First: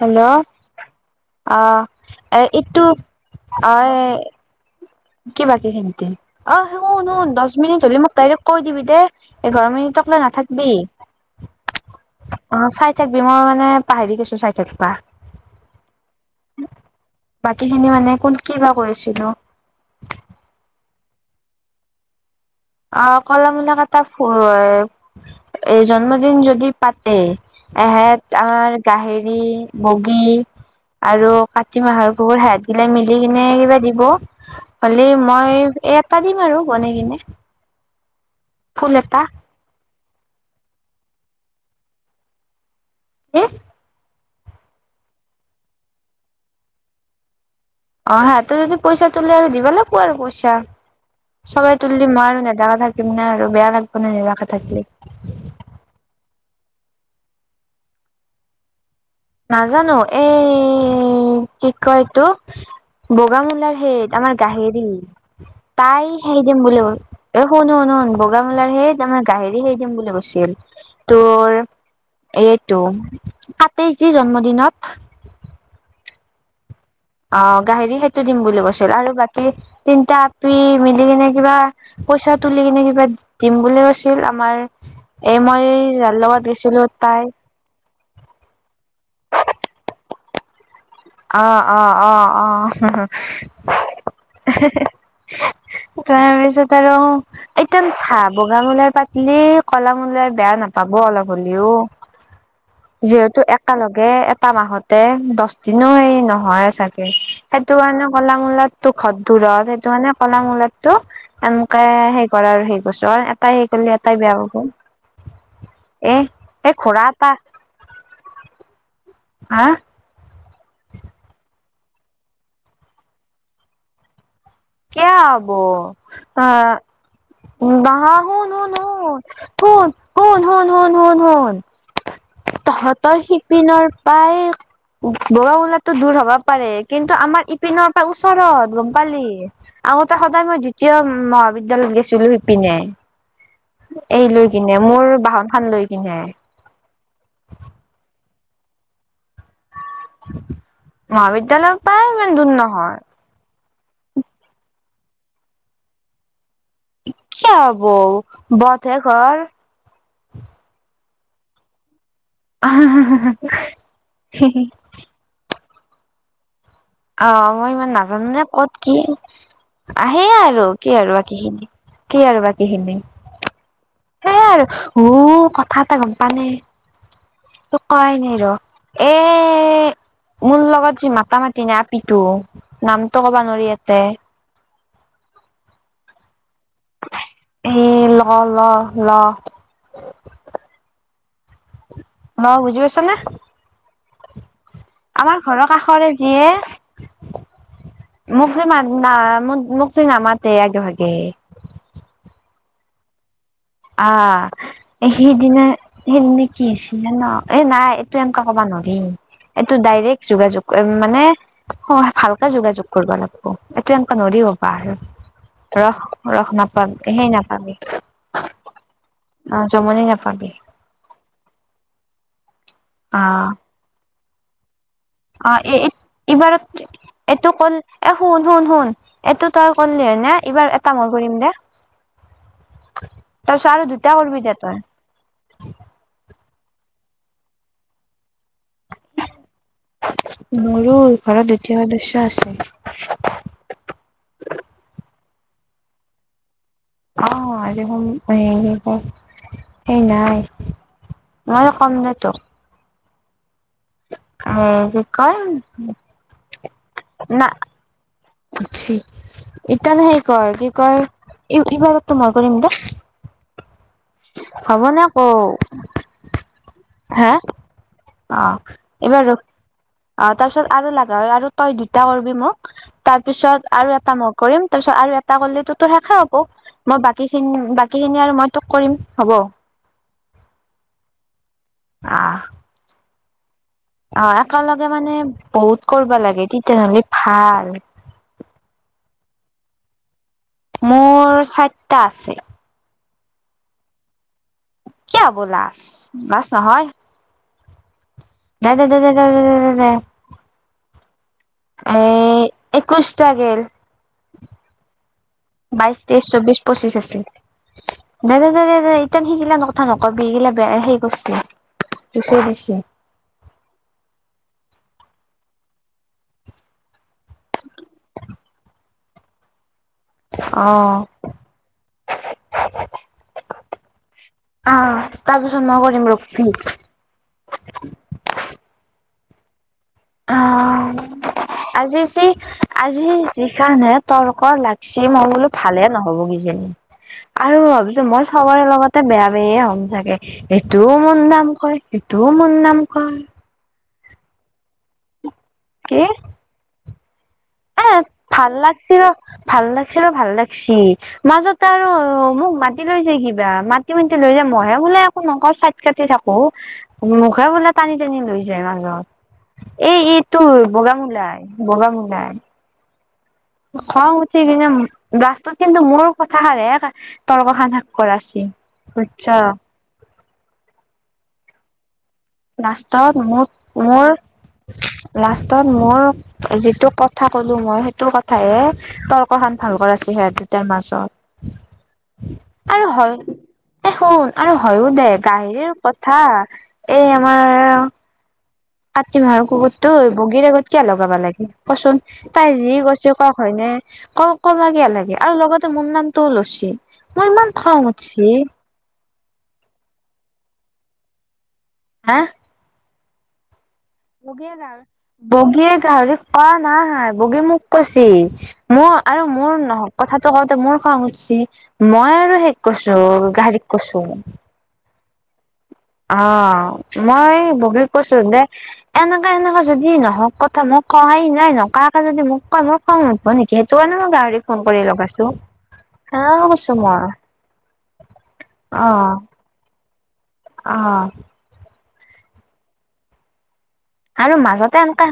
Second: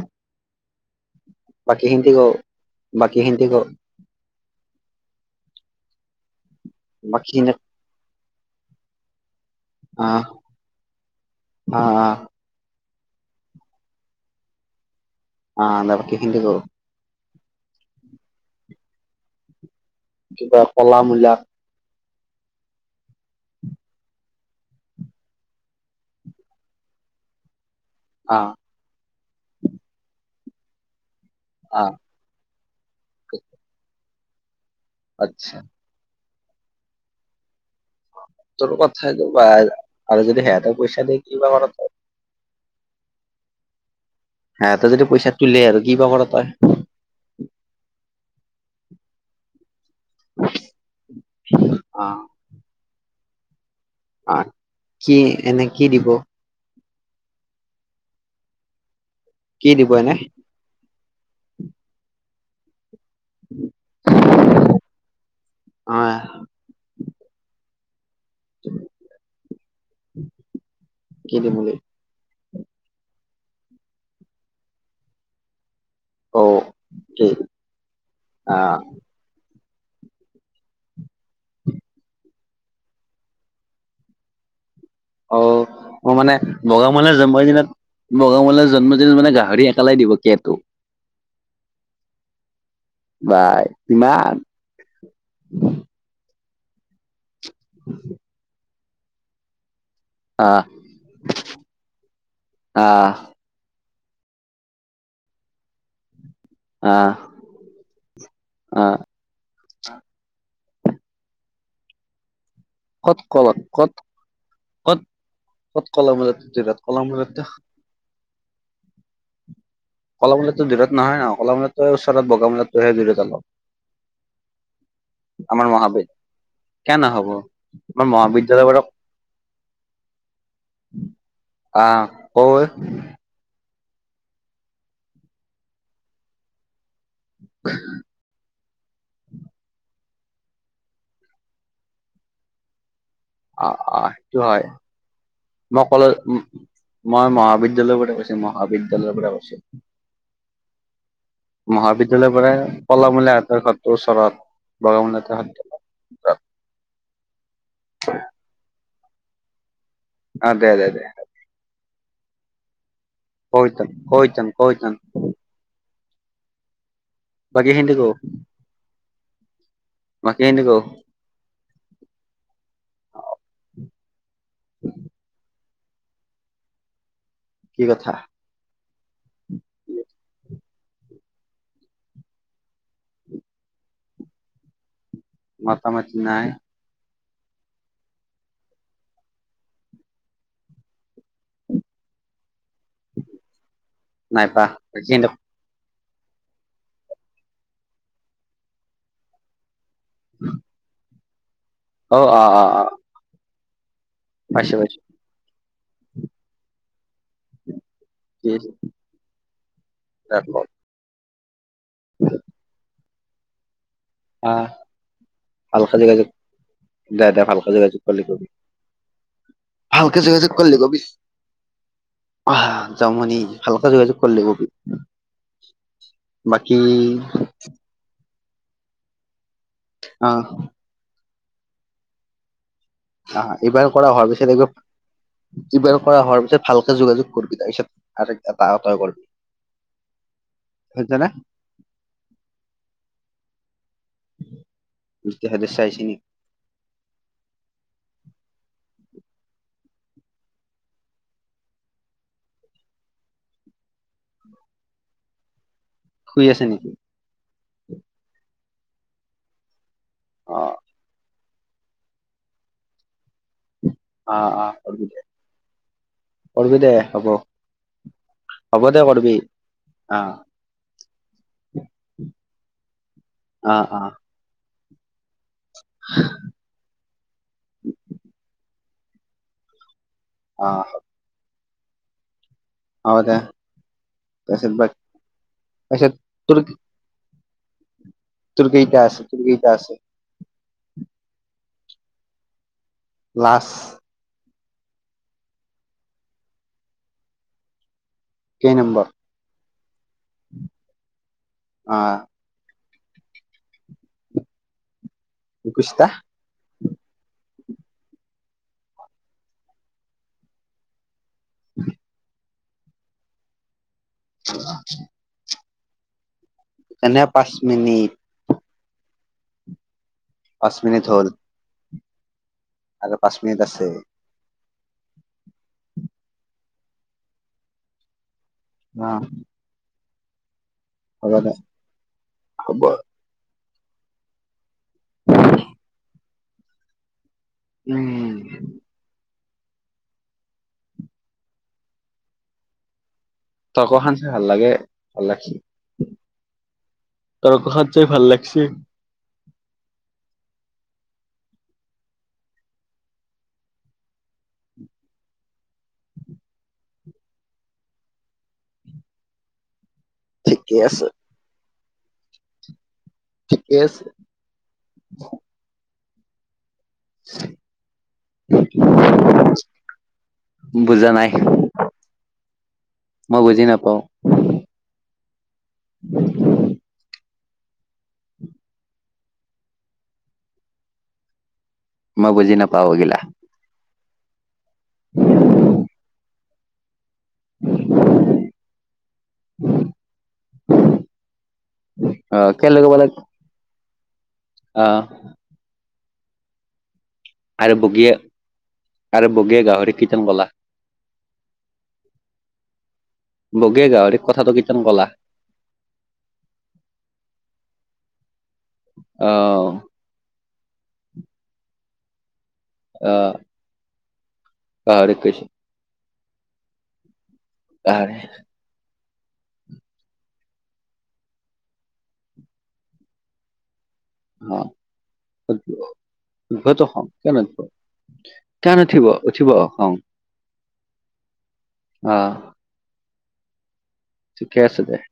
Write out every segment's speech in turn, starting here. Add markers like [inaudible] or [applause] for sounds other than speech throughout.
Hello অ', এ এইটো অ। কিবাকেই খিন অ শ শনো দহ মিনিট হলে মোক ডাইৰেক্ট কৈ দিবি দে এঘাৰ মিনিট আপোনাৰ নাথাকবিই অ', অ চাই থাকিবি মই মানে পাহেৰি গৈছো চাই থাকিবা। অ দাৰকে হিন্দ ক বাকী খিনি মানে কোন কি বা কৈছিলো। কিবা কলামূলা অ', কলা মূলা কাতা এই জন্মদিন যদি পাতে এহেত আহ আমাৰ গাহৰি মুগী আৰু কাতি আহ মাহৰ কুবুৰ হেহেত কিতাই মিলি কিনে কিবা দিব। হ'লে মই আচ্ছা এ পাতিম আৰু বনাই কিনে তোৰ ফুল কথা এটা বা আৰু যদি হেয়াটা পইচা দিয় কি ক'ৰ তই কি? হেহেতে যদি পইচা তোলে আৰু কি বা কৰ তই। অ', হা তো যদি পইচা তোলে আৰু দিবা লাগিব আৰু পইচা। সবাই তুলুলিলি আহ মই আৰু নেদা কা থাকিম ন আৰু বেয়া লাগ নেদা আহ কে থাকলি কি এনে কি দিব কি দিব নাজানো এনে এই কি কয় এটো বগামুলাৰ হেই আমাৰ গাহেৰি তাই আহ হেৰি দিম বুলিল এ শুনু শুনু বগামুলাৰ সেই তাৰে গাহৰি সেই দিম বুলি কৈছিল কি তোৰ দিম বুলি এইটো কাতে যে জন্মদিনত অ'। কি অ', গাহৰি সেইটো দিম বুলি আহ কৈছিল আৰু বাকী তিনিটা আপি মিলি কিনে কিবা পইচা তুলি কেনে কিবা দিম বুলি কৈছিল আমাৰ এ মই যাৰ অ', মানে লগত গৈছিলো বগামালাৰ তাই জন্মদিনত বগামুলাৰ জন্মদিনত মানে গাহৰি একেলাই দিব কেটো আহ অ', অ ', অ'। বা কিমান [unintelligible] ত একদম চাহ বগামলাৰ পাতিলে কলামলাই বেয়া আহ নাপাব অলপ হ'লেও আহ যিহেতু একেলগে তে এটা মাহতে দহ দিন এই ন হয় আহ চাগে সেইটো কাৰণে কলামূলাতো আহ খদ দূৰত সেইটো কাৰণে কলামূলাত তো এনেকে সেই কৰে আৰু সেই কৰিছো কত আৰু কল এটাই সেই কৰিলে কত এটাই বেয়া পাব। কত ক'ত এ এই ঘোৰা ক'লামুলা এটা [unintelligible] হা? কলামূলা দূৰত নহয় ন কলামূলাটো ওচৰত বগামূলাটোহে দূৰত অলপ। কিয় হবৌ আমাৰ মহাবিদ অহ কিয় নহ'ব আমাৰ [unintelligible] মহাবিদ্যালয় বাৰু আহ কৈ তহঁতৰ শিপিনৰ পৰায় বগামূলাটো দূৰ হবা পাৰে কিন্তু আমাৰ ইপিনৰ পৰা ওচৰত গম পালি। আগতে সদায় মই দ্বিতীয় মহাবিদ্যালয়ত গেছিলো ইপিনে। অ', অ' সেইটো হয় বাহন খান লৈ মই কলে কিনে মই মহাবিদ্যালয় মহাবিদ্যালয়ৰ পৰা কৈছে। মহাবিদ্যালয়ৰ পৰা ইমান মহাবিদ্যালয়ৰ দূৰ পৰাই নহয় কলামূলীয়া ইহঁতৰ ঘৰ [unintelligible] কিয় হবৌ বথে ঘৰ। অ', দে দে দে। [unintelligible] কৈতন কৈতন কৈতন। অ', মই ইমান বাকীখিনি কও নাজানোনেে ক'ত কি। আহে বাকীখিনি আৰু কও কি আৰু বাকীখিনি কি আৰু বাকীখিনি। সেইয়াই আৰু উ কথা এটা গম প নে কি তোক কথা কোৱাই নাই ৰ'হ। এয়ে মোৰ লগত যি মাতা মাতি না আপিটো নামটো কোবো নোৱাৰি এয়াতে মতামাতি নাই এ ল ল ল [inaudible] ম বুজি পাছা নে [inaudible] নাইবা বাকীখিনি আমাৰ ঘৰৰ কাষৰে [unintelligible] নামাতে আগে ভাগে অ অ অ অ আহ পাইছো পাইছো সেইদিনা সেই নেকি আছ জানা এ নাই এনেুৱা ঠিক ক'বা আছে নোৱাৰি এইটো ডাইৰেক্ট দে ক যোগাযোগ মানে ভালকে যোগাযোগ কৰিব লাগব এনেকুৱা নৰি আহ হ'বা আৰু ভালকে ৰস যোগাযোগ ৰস নাপামেই দে সেই দে ভালকে নাপামি যোগাযোগ কৰিলি কবি অহ জমনি ভালকে নাপাবি যোগাযোগ [inaudible] কৰিলি কবি অ [unintelligible] অ এ বাকী এইবাৰত এইটো কল এ শুন শুন শুন এইটো তই অ কৰিললিহেনে এইবাৰ এটা মই কৰিম দে অহ তাৰপিছত আৰু এইবাৰ কৰা দুটা হোৱাৰ কৰিবি পিছত দে তই একবাৰ এইবাৰ কৰা হোৱাৰ পিছত ভালকে যোগাযোগ কৰবি তাৰচ আৰু এটা আত কৰবি মোৰো ঘৰত দ্বিতীয় সদস্য আছেল [inaudible] [unintelligible] [unintelligible] মই কম দে তো কি কয় শুই আছে নেকি [inaudible] না অ [unintelligible] অ অ হ'ব নে কৰিবি দে কৌ কৰিবি দে হ'ব হা অ হ'ব দে এইবাৰ কৰিবি অ তাৰ পিছত আৰু লাগা হয় আৰু তই দুটা কৰবি মোক তাৰপিছত অ আৰু অ এটা মই কৰিম তাৰ পিছত আৰু এটা গলে তো তোৰ শেষা হব মই বাকী খিনি বাকী খিনি আৰু মই তোক কৰিম হ'ব [inaudible] অ আহ। হ'ব দে। অ' তাৰপিছত বা একেলগে মানে বহুত তাৰপিছত কৰবা লাগে, তোৰ তেতিয়াহ'লে ভাল। তোৰ কেইটা আছে, তোৰ কেইটা আছে। মোৰ চাইতটা আছে। লাচ। [unintelligible] কেই নম্বৰ [unintelligible] অ'। একৈছটা গেল, বাইছ, একৈশটা তেইছ, চৌবিছ, পঁচিছ আছে। দে, দে, দে, দে, দে ইতান সেইগিলা কথা নকবি। এগিলা বে, এ হেই কৈছি। পিছে দিছে। [inaudible] এনে পাঁচ মিনিট। পাঁচ অ মিনিট হ'ল। আৰু পাঁচ মিনিট আছে। অ', তাৰপিছত মই কৰিম ৰখবি। অ'। অ', হ'ব দে আজি যি, হ'ব আজি যিখানহে তৰ্ক লাগ চিম মই বোলো ভালে নহ'ব কিজানি আৰু ভাবিছোঁ মই উম চবৰে লগতে বেয়া ময়ে হম চাগে এইটোও মোৰ নাম কয় সিটোও মোৰ নাম কয়। তৰ্কখন চাই ভাল লাগে, ভাল লাগছি। কি? এ ভাল লাগছি ৰ। ভাল লাগছি ৰ ভাল লাগছি। মাজতে আৰু মোক মাতি লৈ যায় কিবা মাতি মাতি লৈ যাম। মইহে বোলে একো নকওঁ চাইট কাটি থাকোঁ, মোকহে বোলে টানি টানি লৈ যায় মাজত। এই এ তোৰ ঠিকে বগা আছে মুলাই, বগা মুলাই। ঠিকে আছে খং উঠি কিনে, লাষ্টত কিন্তু মোৰ কথাষাৰেহে তৰ্কখান শেষ কৰা হৈছে বুতছ? বুজা নাই লাষ্টত মই মোক বুজি নাপাওঁ মোৰ লাষ্টত মোৰ যিটো কথা ক'লো মই হেটো কথাহে তৰ্কখান ভাল কৰাইছি সেহঁত দুটাৰ মাজত। মই বুজি আৰু নাপাওঁ হয় ইগিলা। এ শুন আৰু হয়ো দে গাহৰীৰ কথা এই আমাৰ [inaudible] কাতি মাহৰ কুকুৰটো হৈ বগীৰ আগত কিয়া লগাবা লাগে কচোন অ' তাই যি কেলে ক'ব লাগ কৈছে কওঁক হয়নে? অ' ক'বা কেয়া অ' লাগে আৰু লগতে মোৰ নামটো লৈছে। মোৰ ইমান আৰু খং বগীয়ে উঠছি। আৰু বগীয়ে গাহৰি কীনত গলা। হা? গাহৰিক বগীয়ে কথাটো গাহ, কিটান ক'লা বগীয়ে গাহৰিক কোৱা নাই বগীয়ে মোক কৈছি। মোৰ আৰু মোৰ অ' নহওঁক কথাটো কওঁতে মোৰ খং উঠছি। মই আৰু হেই কৈছোং অ' গাহৰীক কৈছোং। [unintelligible] অ' মই বগীক গাহৰি কৈছোঁ যে এনেকে এনেকে যদি নহওঁক কথা মোক কৱাই নাই নকাকে যদি মোক কয় মই খং নুঠব নেকি। তোৰ কাৰণে মই গাহৰিক ফোন কৰি লগাইছোঁ। উঠবটো খং, কিয় নুঠব, কিয় অ নুঠিব উঠিব খং। অ' অ আৰু ঠিকে মাজতে আছে দে এনকা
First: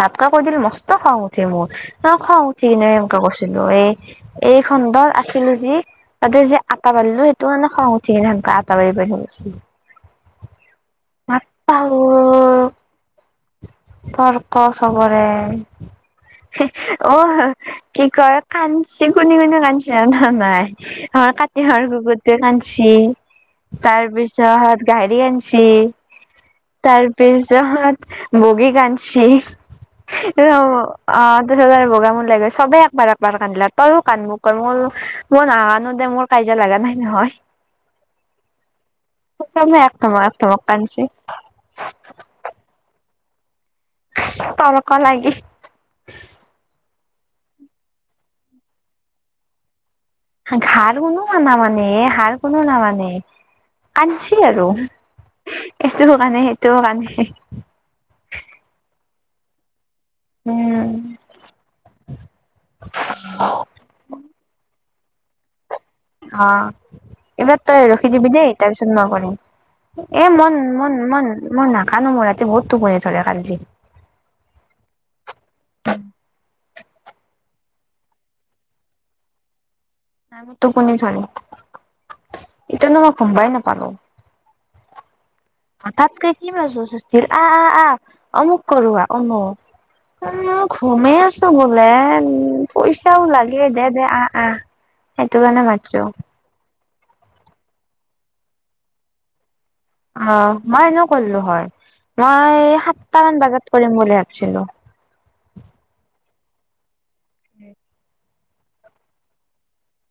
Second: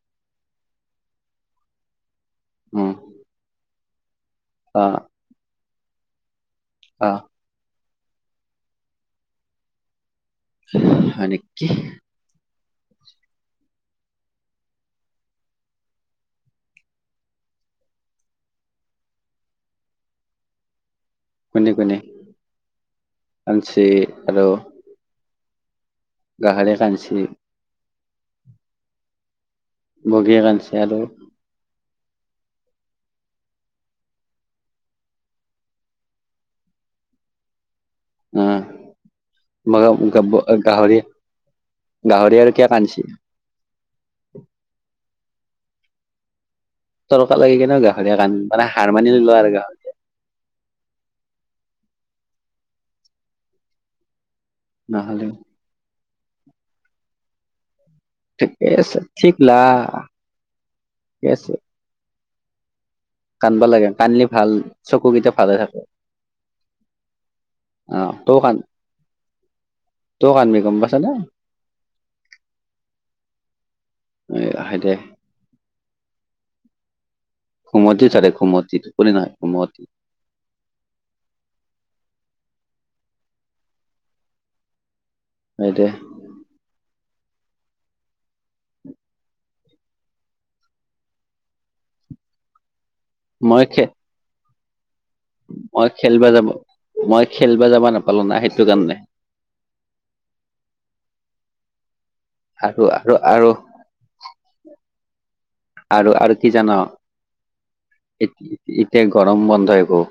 ধাপকা কৈ দিলে মসষ্ট খওঁ উঠে মোৰ অ খং উঠি উম কিনে এনেুৱে কৈছিলো এই এই অ খণ্ডত আছিলো যি তাতে যেি আটা অ বাাৰিলো সেইটো মানে খং উঠিে ধানক আটাাব বাাৰি পাৰৈ হয় নেকি তৰ্ক চবৰে অ কি কয় কাচি কনে কনে কান্চি জনা নাই কোনে কাতিহৰ কোনে গুবৰটোৱে কান্ছি কাঞ্চি তাৰ আৰু পিছতাত গাহৰি আান্ছি গাহৰি কাঞ্চি তাৰপিছ য বগী কানছ বগীয়ে কাঞ্চি আৰু অ ত চত বগা মোৰ লে চবে একবাৰ একবাৰ কান্দিলা তইয়ও কান্ মোৰ মোৰ মই নাজানো দে মোৰ কাজিয়া লগা নাই নহয় আহ চবে ম এক ধমক এক ধমক গাহৰি কানছি গাহৰি আৰু কিয় কছি তৰক লাগি তৰকা লাগি কেনে গাহৰিীয়া কণ মানে হাৰ মানি লোৱা আৰু গাহৰিীয়া হাৰ কোনো ম ন মানে সাৰ কোনো ন মানে আ ছি আৰু নহ'লে এইটো কাৰণে সেইটো কাৰণে েছ ঠিক লা উম ঠিকে আছে কান্দবা লাগে, কান্দলি ভাল চকুকেইটা ভালে থাকে। অ' এইবাৰ তই অ ৰখি দিবি তইও দেই, কান তাৰপিছত মই কৰিম। এ তইও কান্দবি গম পাইছা নে মন-মন-মন-মন নাকানো, মোৰ ৰাতি বহুত টোপনি ধৰে কান্দিলি। আহে দে। [unintelligible] ঘুমতি তাৰে ঘুমতি, টোপনি নহয় ঘুমতি। নাই মোৰ টোপনি ধৰে, ইতিনো মই ঘুমবাই নাপালো। হয় দে তাতকৈ কি [unintelligible] আ-আ-আহ অমুক কৰো আ- অমুক। উম, ঘুমেই আছো বোলে, উ ল' পইচাও মই লাগে খে দে-দে আহ-আহ। সেইটো কাৰণে মই মাতছো। খেলবা যাব মই খেল বা যাবা নাপালো না, সেইটো কাৰণে অ' মই এনেও কৰিলো হয়। মই আৰু আৰু সাতটা মান আৰু বজাত কৰিম বুলি ভাবিছিলো। আৰু, আৰু কি জান? উম'। এতিয়া গৰম বন্ধ হৈবৌ।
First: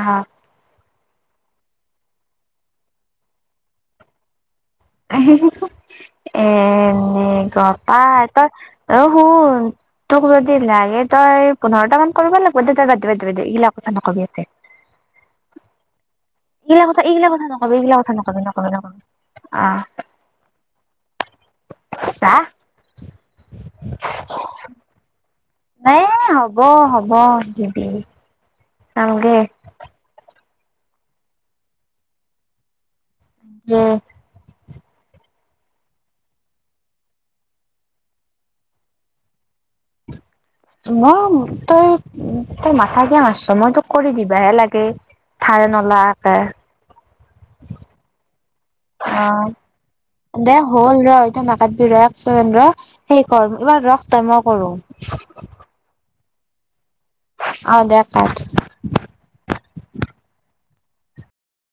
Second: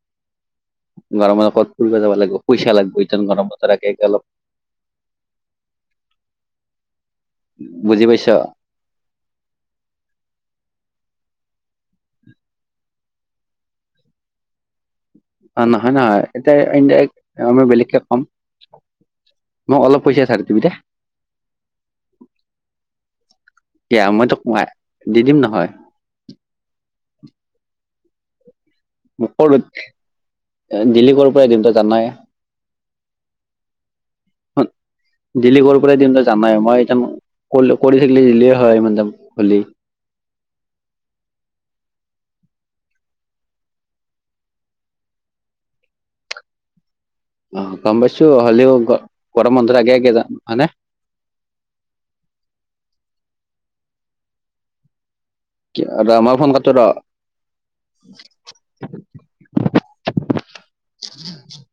অহ। গৰমতে ক'ত ফুৰবা যাব লাগিব, পইচা লাগিব সেই ইতা গৰম বন্ধৰ আগে-আগে অলপ। [unintelligible] এ বুজি গমপাই পাইছ তই অ' শুন' তোক যদি লাগে তই পোন্ধৰটা মান কৰিব লাগিব দে, তই বাদদি- বাদদি, এইগিলাক অকৰ্থা নকবি এতে। অ' নহয়-নহয়, এইগিলা এতিয়া কথা আমি নকবি এইগিলা বেলেগে কথা কম। নকবি নকবি নকবি মোক আহ অলপ পইচা ধাৰে দিবি দে। যা কিয়া মই তোক দিম। নহয় নাই হ'ব, হ'ব দিবি। নালগে [unintelligible] দিলি ক'ৰ পৰা দিম তই জানয়ে। অহ। [inaudible] দিলি ক'ৰ পৰাই দিম, তই জানাই মই ইটা কৰি থাকিলি দিলিয়ে হয়, ইমান টাইম হলি। [inaudible] মই তই, তই মাথাা কিয় মাৰছছ, মই তোক কৰি দিবাহে লাগে। ধাৰে নলাৱাকে। অ গম পাইছো হ'লেও গৰম বন্ধৰ আগে আগে যাম অ' দে হয় হ'ল ৰ', ইটা নাকাতবি বি ৰহ এক চেকেণ্ড ৰ' সেই এইবাৰ ৰখ তই, মই কৰো। কিয়া ৰ' মই ফোন কাটো ৰ'। অ' দে কাট। [inaudible]